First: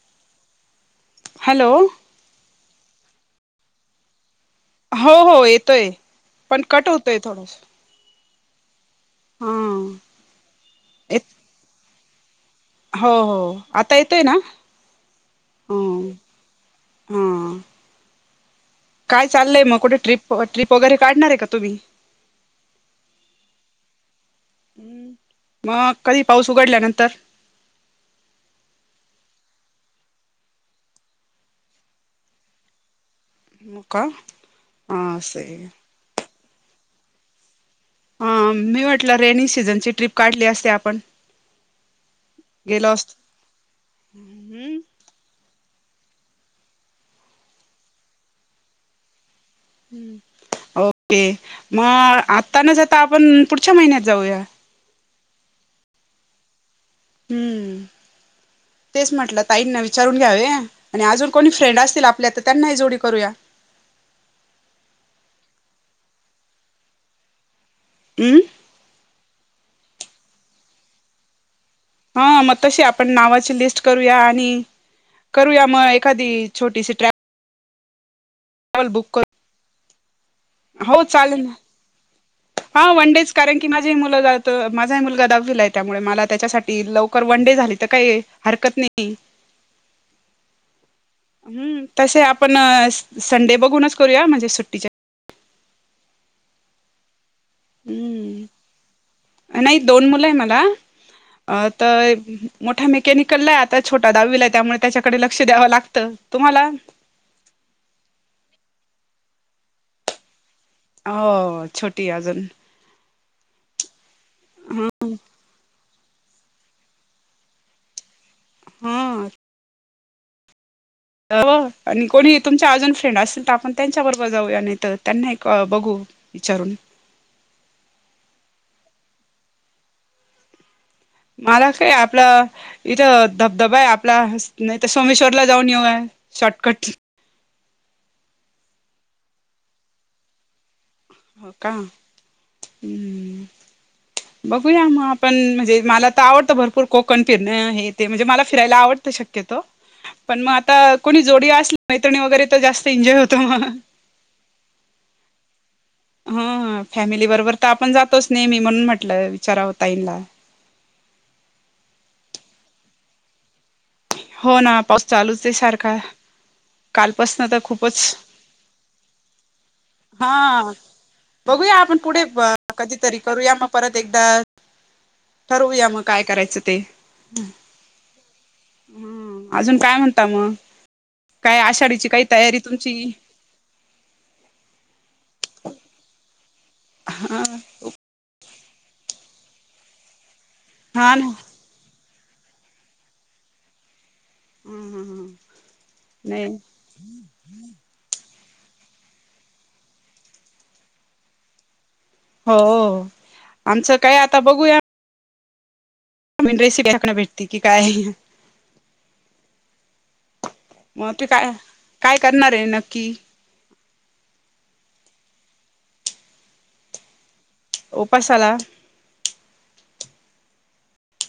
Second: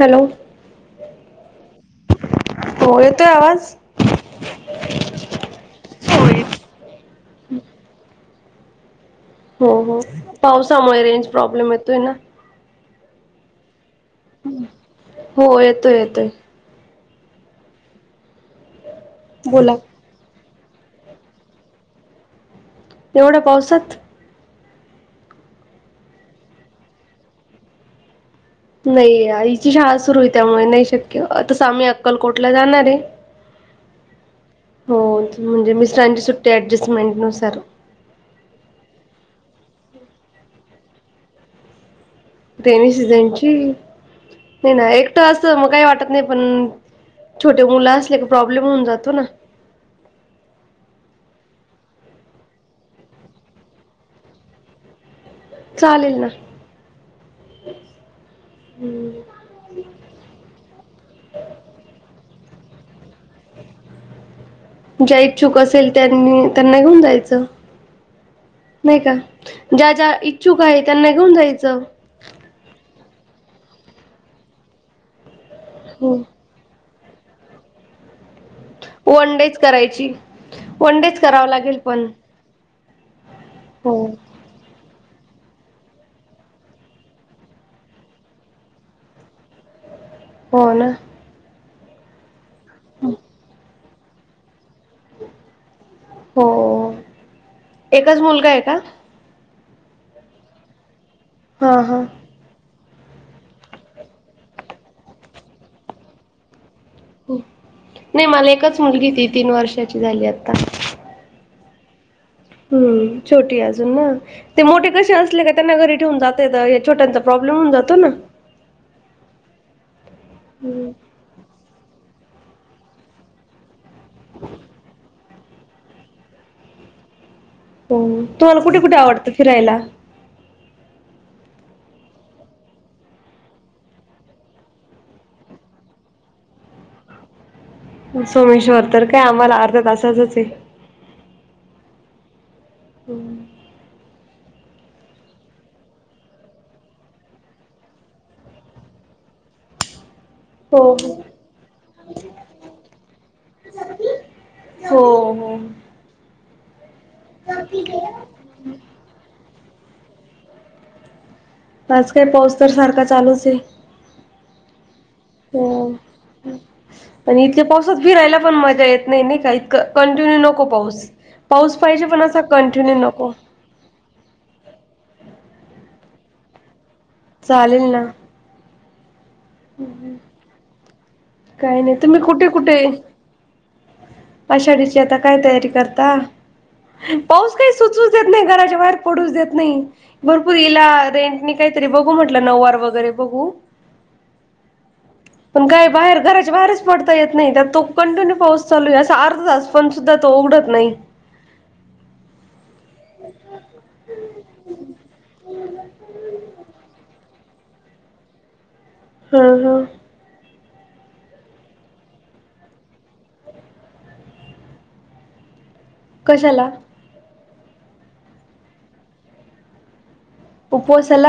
Hello. Hello. हो येतोय आवाज? हो हो येतोय. पण कट होतोय थोडसा. हो हो पावसामुळे येत रेंज प्रॉब्लेम येतोय ना. हो हो आता येतोय ना. हो येतोय ह. येतोय ह. काय चाललय बोला मग कुठे ट्रिप ट्रिप वगैरे काढणारे का तुम्ही? एवढ्या पावसात. म कधी पाऊस उघडल्यानंतर. नाही आईची शाळा सुरूये, त्यामुळे नाही शक्य. तस आम्ही अक्कलकोटला जाणारे. हो का हो अस आहे. म्हणजे मिस्टरांची सुट्टी ऍडजस्टमेंट नुसार. अ मी म्हटलं रेनीगं सीझनची ट्रिप काढली असती आपणं. रेनी सीझनची. नाही हम्म ना एक ट असल मग काही वाटत नाही पण, छोटे मुलं असले का प्रॉब्लेम होऊन जातो ना. ओके मग आता न जाता आपण पुढच्या महिन्यात जाऊया. चालेल ना. हम्म [unintelligible] तेच म्हटलं ताईंना विचारून घ्यावे. आणि अजून कोणी फ्रेंड असतील आपल्या तर त्यांनाही जोडी करूया. ज्या इच्छुक असेल त्यांनी त्यांना घेऊन जायचं. अम्. नाही का? ज्या ज्या इच्छुक आहे. त्यांना घेऊन जायचं. हा म तशी आपण नावाची लिस्ट करूया. आणि करूया म एखादी छोटीशी ट्रप. वन करू डेच करायची. वन हो डेच चालेल करावं ना लागेल पण हा वन डेच कारण की माझी हो ही मुलं जाता त माझाही मुलगा दाहवीला आहे, त्यामुळे मला त्यांच्यासाठी लवकर वन डे झाली तर काही हरकत नाही. [inaudible] हो ना. हम्म तसे आपण संडे बघूनच करूया म्हणजे सुट्टीच्या दि हो एकच मुलगा हम्म आहे का? नाही दोन मुलं आहे मला अ हा हा तर. मोठा मेकॅनिकलला आहे आता छोटा दहावीला आहे, त्यामुळे त्याच्याकडे लक्ष द्यावं लागतं तुम्हाला नाही मला एकच मुलगी ती तीन वर्षाची झाली आता. हो छोटी अजून. हम्म छोटी अजून ना ते ह मोठे कसे असले का त्यांना घरी. ठेवुन जाता येतं छोट्यांचा प्रॉब्लेम होऊन जातो ना. हा. हम् हो आणि कोणी तुमचे अजून फ्रेंड असतील तर आपण त्यांच्या बरोबर जाऊया नाहीतर त्यांना ही बघू. विचारून. हो तुम्हाला कुठे कुठे आवडतं फिरायला. मला काय आपलं. इथं धबधबा आहे आपला नाहीतर सोमेश्वरला जाऊन येऊया शॉर्टकट. सोमेश्वर तर काय आम्हाला अर्ध्या तासचचं आहे. हो का हम्. हो बघूया म आपणं म्हणजे मला तर आवडतं भरपूर कोकण फिरणं हे ते म्हणजे मला फिरायला आवडतं. शक्यतो पण म आता हो कोणी जोडी असली तर मैत्रिणी वगैरे तर जास्त एन्जॉय होतो म हो हो. ह हं फॅमिली बरोबर तर आपण जातोच नेहमी म्हणून म्हटलं विचाराव ताईनला. आज काय पाऊस तर सारखा चालूच आहे. हो ना पाऊस चालूच आहे सारखा. आणि कालपासन तर इथल्या खूपच पाऊसात भिरायला पण मजा येत नाही नाही का इतकं हा कंटिन्यू नको पाऊस. बघूया पाऊस आपण पाहिजे पण पुढे असा कंटिन्यू कधीतरी नको. करूया मग परत एकदा ठरवूया म काय करायचं ते चालेल ना. हम अजून काय म्हणता मग. काय काही नाही आषाढीची तुम्ही कुठे तयारी कुठे. तुमची आषाढीची आता काय तयारी करता पाऊस काय सुचू नाही घराच्या बाहेर पडच देत नाही भरपूर इला हा ना रेंट. काहीतरी बघू म्हटलं नऊवार वगैरे बघू. पण काय बाहेर नाही घराच्या बाहेरच पडता येत नाही तर तो कंटिन्यू पाऊस चालू आहे. सार्थास पण सुद्धा तो उघडत नाही. हो आमचं काय आता बघूया. ब. न्रस कायकना भेटती की काय. हा हा. मग तेू काय काय करणार आहे नक्की. कशाला? उपासाला. उपवासाला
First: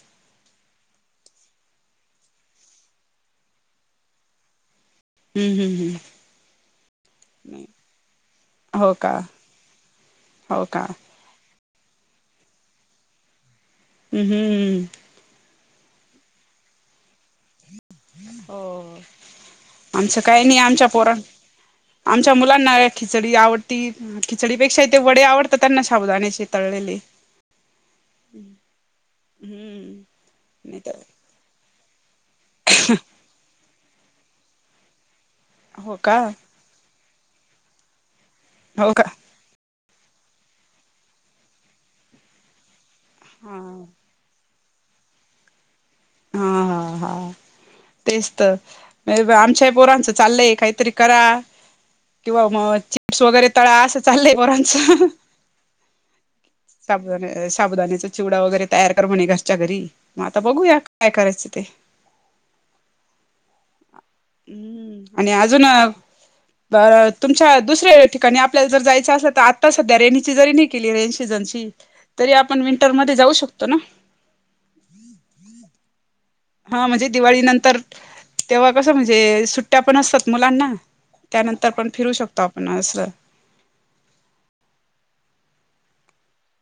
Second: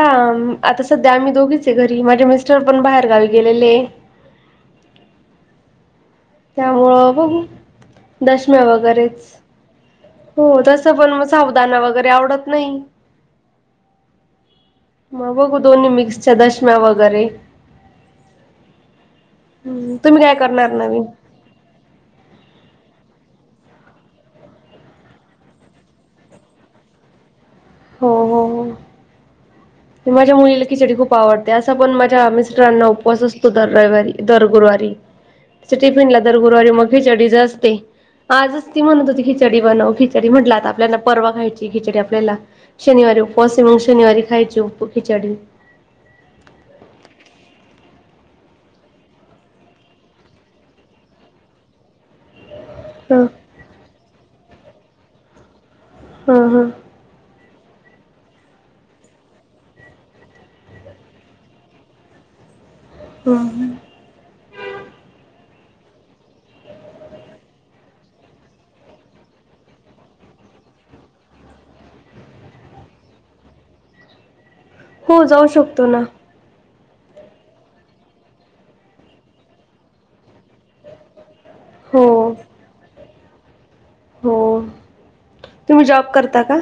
आता सध्या आम्ही दोघीच आहे घरी माझे मिस्टर पण बाहेर गावी गेलेले. हम्म हम् हम्. त्यामुळं बघू दशम्या हो का वगैरेच हो का तस हम्म पण म साबूदाना वगैरे आवडत नाही. हम्. मग बघू दोन्ही मिक्सच्या दशम्या वगैरे. हो - तुम्ही आमचं काय काही नाही करणार आमच्या नवीन? पोराण आमच्या मुलांना खिचडी आवडती. खिचडीपेक्षा ते वडे आवडतात त्यांना शाबूदाण्याचे तळलेले. हम्म. ते माझ्या मुलीला नाही खिचडी तर खूप आवडते असा पण माझ्या मिस्टरांना उपवास असतो. दर रविवारी दर -गुरुवारी हो टिफिन का ला दर गुरुवारी मग खिचडीच असते. आजच ती हो का म्हणत होती खि चडी -बनव खिचडी म्हटला आपल्याला परवा खायची खिचडी आपल्याला शनिवारी हा उपवासये मगं शनिवारी खायची उप खिचडी. हा हा हा. तेच तर आमच्याही पोरांचं चाललंय काहीतरी करा. किंवा मग चिप्स ह वगैरे तळा असं चाललंय पोरांच. हा हां. साबुदाना अ- साबुदाण्याचा चिवडा वगैरे तयार कर म्हणे घरच्या घरी मग आता बघूयात. काय करायचं ते. [unintelligible] हम् आणि अजून अ -तुमच्या दुसऱ्या ठिकाणी आपल्याला जर जायचं असल तर आता सध्या रेणीची जरी केली रेनी सीझनची तरी आपण विंटरमध्ये जाऊ शकतो ना? हो जाऊ शकतो ना. हा म्हणजे दिवाळी नंतर तेव्हा कसं म्हणजे सुट्ट्या पण असतात मुलांना. त्यानंतर पण हो फिरू शकतो आपण असं. हो, तुम्ही जॉब करता का?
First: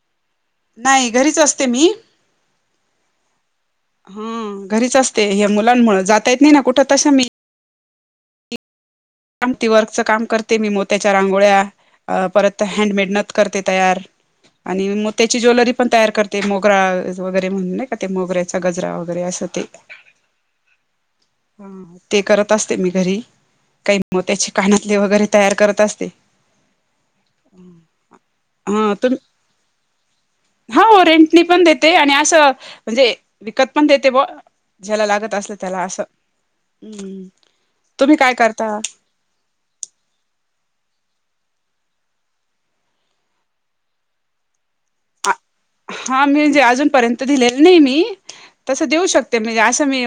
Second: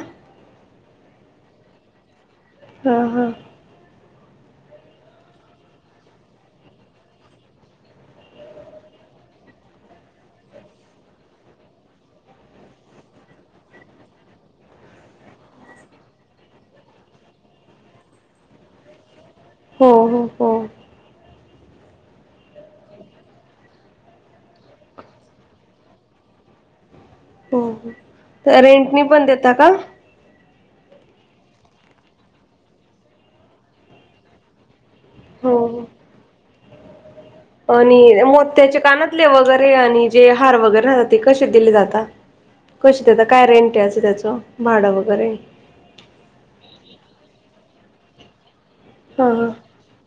नाही घरीच असते मी. हां हां. हा घरीच असते हे मुलांमुळे जाता येत नाय ना कुठं तस मी कामती वर्कच काम करते मी मोत्याच्या रांगोळ्या अ -परत हँडमेड नत करते तयार. आणि मोत्याची ज्वेलरी पण तयार करते मोगरा वगैरे म्हणून नाय का ते मोगऱ्याचा गजरा वगैरे असं ते. हो हो हो. हा ते करत असते मी घरी. मग त्याचे कानातले वगैरे तयार करत असते. हो हो -तर रेंटनी तुम पण देता का? हा हो रेंटनी पण देते आणि असं म्हणजे विकत पण देते बो. ज्याला लागत असल हो त्याला हो असं हम्, तुम्ही काय करता? ले वगैरे आणि जे हार वगैरे राहते कशे दिले जाता? कशी देता काय रेंट याचं त्याचं भाडं वगैरे? हा मी म्हणजे अजूनपर्यंत दिलेलं नाही मी तसं देऊ हा शकते हा म्हणजे अस. ति मी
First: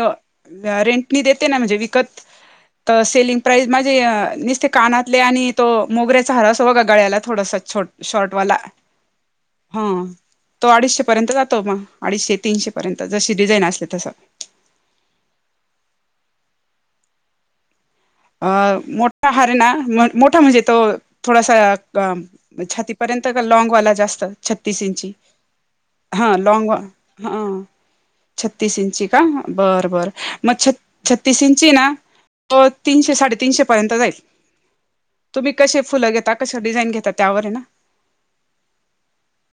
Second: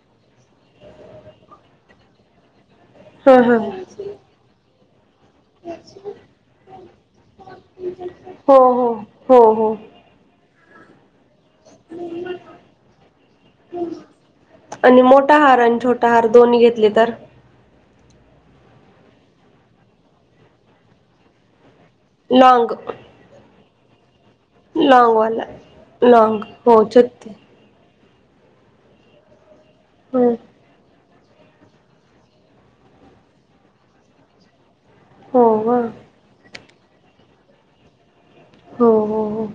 रेंट ने देते ना म्हणजे विकत तर सेलिंग हा हा प्राइस माझी. ते अ नुसते कानातले आणि. तो मोगऱ्याचा हार अस बघ गळ्याला थोडसा छोटा हो शॉर्टवाला हो हो हो हा. तो अडीचशे पर्यंत जातो मग अडीचशे तीनशे पर्यंत जशी डिझाईन असली तस. आणि मोठा हार आणि छोटा हार दोन्ही घेतले तर. अ मोठा हार ना मोठा म्हणजे तो थोडासा लॉंग छातीत. पर्यंत का लँगवाला जास्त. छत्तीस इंची लॉंगवाला हा लॉंग लॉग व हो छत्ती हा. छत्तीस इंची का बरं बर हो मग छत्तीस इंची ना तो. तीनशे साडेतीनशेपर्यंत जाईल तुम्ही हो का कसे फुलं घेता कशं डिझाईन घेता त्यावर आहे ना. हो हो हो,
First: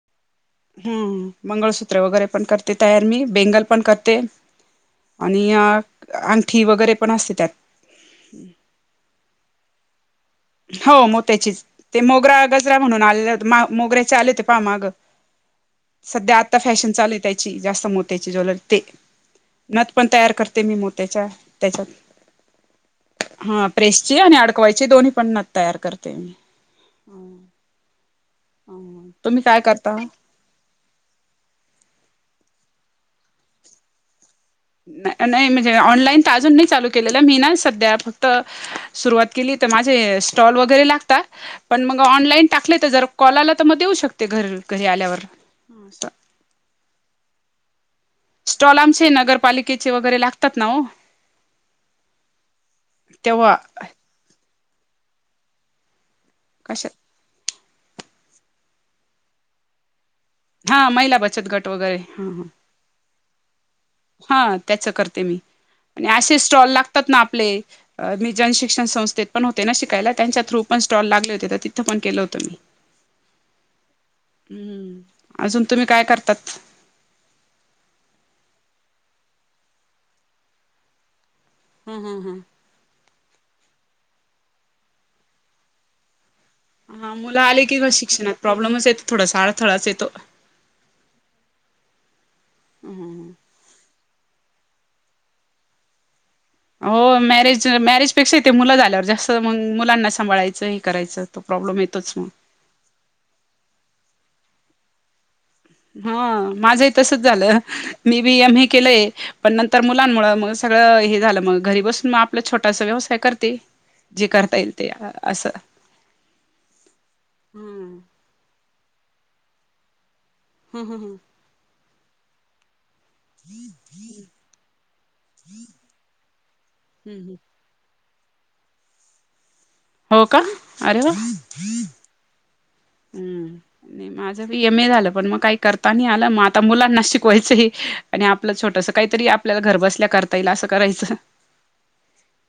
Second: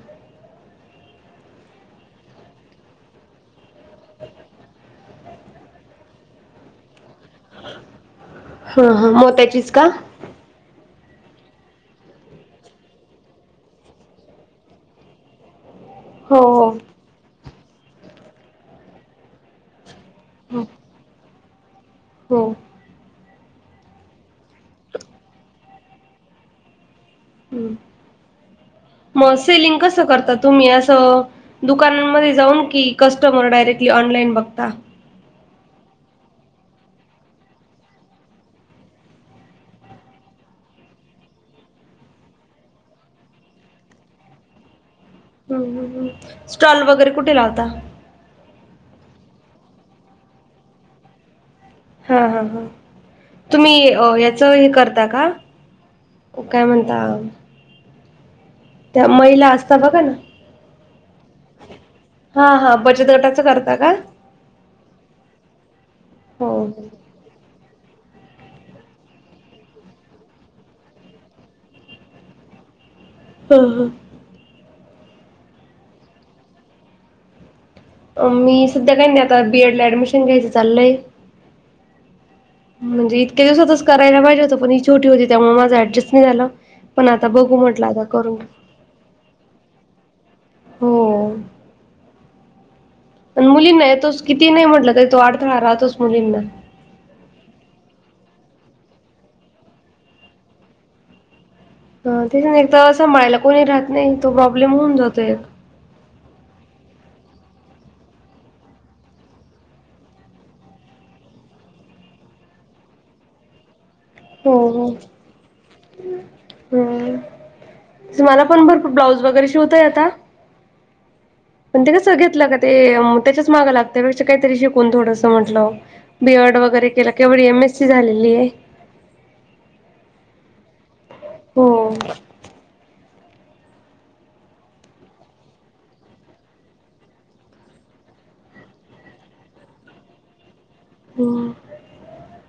हम मंगळसूत्र वगैरे पण करते तयार मी बेंगल पण करते. आणि यात अंगठी वगैरे पण असते त्यात. हा हा मोतचीच का. हो मोत्याचीच ते मोगरा गजरा म्हणून आले मोगऱ्याचे आले होते पहामाग. सध्या हो आता हो फॅशन चाल हाय त्याची जास्त मोत्यायची ज्वेलरी ते. नत पण तयार करते हो मी मोत्याच्या त्याच्यात. हो, हा प्रेसची आणि अडकवायची दोन्ही पणना तयार करते. मग तुम्ही काय सेलिंग करता कसं करतात. तुम्ही असं दुकानामध्ये जाऊन की कस्टमर डायरेक्टली ऑनलाईन बघता. नाही म्हणजे ऑनलाईन तर अजून नाही चालू केलेलं मी ना सध्या फक्त. सुरुवात केली तर माझे स्टॉल वगैरे लागतात. पण मग ऑनलाईन टाकले तर जर कॉल आला तर मग देऊ शकते घरी घरी आल्यावर. हं हं हं, असं स्टॉल वगैरे कुठे लावता. स्टॉल आमचे नगरपालिकेचे वगैरे लागतात ना हो. हा हा हा, तेव्हा तुम्ही याचं हे करता का. काय कशा म्हणतात. त्या महिला असतात बघ ना हा महिला बचत गट वगैरे हा हा बचत गटाच करत. त का. हा त्याच करते मी आणि असे हो. स्टॉल हो. लागतात ना आपले. मी जनशिक्षण संस्थेत पण होते ना शिकायला त्यांच्या. थ्रू पण स्टॉल लागले होते तर तिथं पण केलं होतं मी [inaudible] हा हा, हम्म अजून तुम्ही काय करतात. मी सध्या काही नाही आता बीएड ला ऍडमिशन घ्यायचं चाललंय. हम हम हम. म्हणजे इतक्या दिवसातच करायला पाहिजे होत पण ही छोटी होती त्यामुळे माझं ऍडजस्ट नाही झाला. हा मुला आले की का शिक्षात प्रॉब्लेमच येतो थोडा साडथळाच येतो. हो, पण मुलींना तोच किती नाही म्हटलं का तो अडथळा राहतोच मुलींना. हो मॅरेज मॅरेजपेक्षा इथे मुलं झाल्यावर जास्त म मुलांना सांभाळायचं हे करायचं. तो प्रॉब्लेम येतो. अ ती काय एक तर समाळायला कोणी राहत नाही तो प्रॉब्लेम होऊन जातोय. हा माझं ही तसच झालं मी बी एम ए केलंय. पण नंतर मुलांमुळे मग सगळं हे झालं मग घरी बसून मग आपलं छोटासा व्यवसाय करते. जे करता येईल ते असं. हम्म मला पण भरपूर ब्लाऊज वगैरे शिवता येता. ह ह ह. पण ते कसं घेतलं का ते अम त्या माग लागते घरचे काहीतरी शिकून थोडसं म्हटलं बी एड वगैरे केलं केवढी एम एस सी शी झालेली आहे. हो का अरे वा. हम्म. हम्म. माझं बी एम ए झालं पण मग काही करता नाही आलं मग आता मुलांना शिकवायचं ये. आणि आपलं छोटस काहीतरी आपल्याला घर बसल्या कर ता येईल असं करायचं हम्म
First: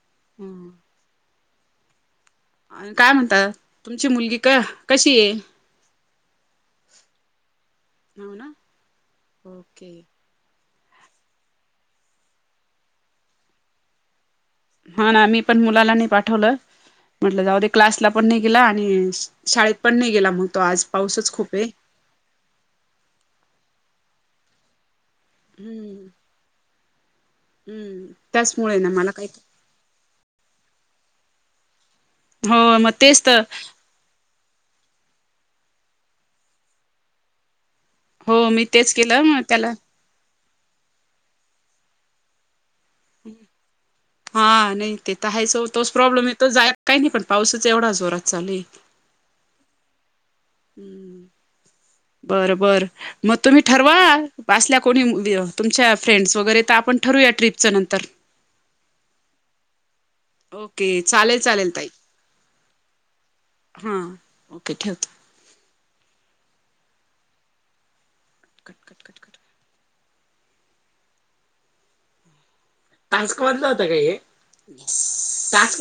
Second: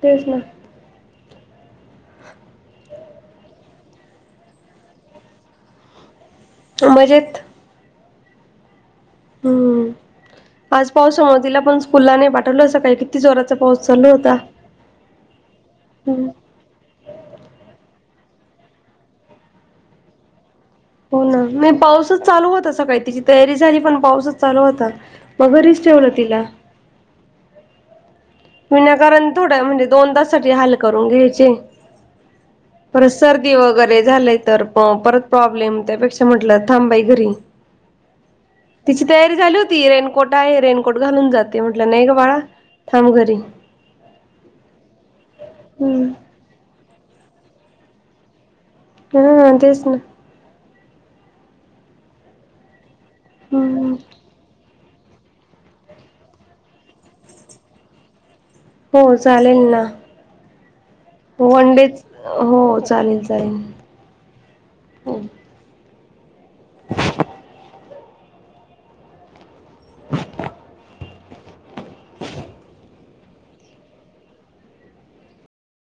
तेच ना हम्म. आणि काय म्हणतात तुमची मुलगी क कशी आहे. मजेत. हो ना हम्म. ओके. आज पावसामुळे तिला पण स्कूला नाही पाठवल असं काही किती जोराचा पाऊस चालू होता. हो ना मी पण मुलाला नाही पाठवलं. म्हटलं जाऊ दे क्लासला पण नाही गेला आणि शाळेत पण नाही गेला मग तो आज. हो पाऊसच ना खूप आहे नाही पाऊसच चालू होता सकाळी तिची तयारी झाली पण पाऊसच चालू होता. म घरीच हम्म ठेवलं तिला. हम्म. त्याचमुळे ना मला काही विनाकारण थोडं म्हणजे दोन दा साठी हाल करून घ्यायचे. हो मग परत तेच तर सर्दी वग रे झालंय तर प परत प्रॉब्लेम त्यापेक्षा म्हटलं थांब बाई घरी. हो मी तेच तिची केलं तयारी मग झाली त्याला होती रे कोट आहे रेनकोट घालून जाते म्हटलं नाही ग बाळा थांब. घरी हा नाही तेेत आहेच ओ तोच हम्म प्रॉब्लम येत तो जायात काही नाही पण पावसाच एवढा जोरात चालुये. हम्म तेच ना. बर बर म तुम्ही हम्म ठरवा असल्या कोणी [inaudible] तुमच्या फ्रेंड्स वगैरे तर आपण ठरूया ट्रीपचं नंतर. हो चालेल ना. ओके चालेल चालेल वन ताई डेच हो चालेल चालेल हा. ओके ठेवते. [inaudible] [unintelligible] [inaudible] आज कॉल न होता का हे. [unintelligible]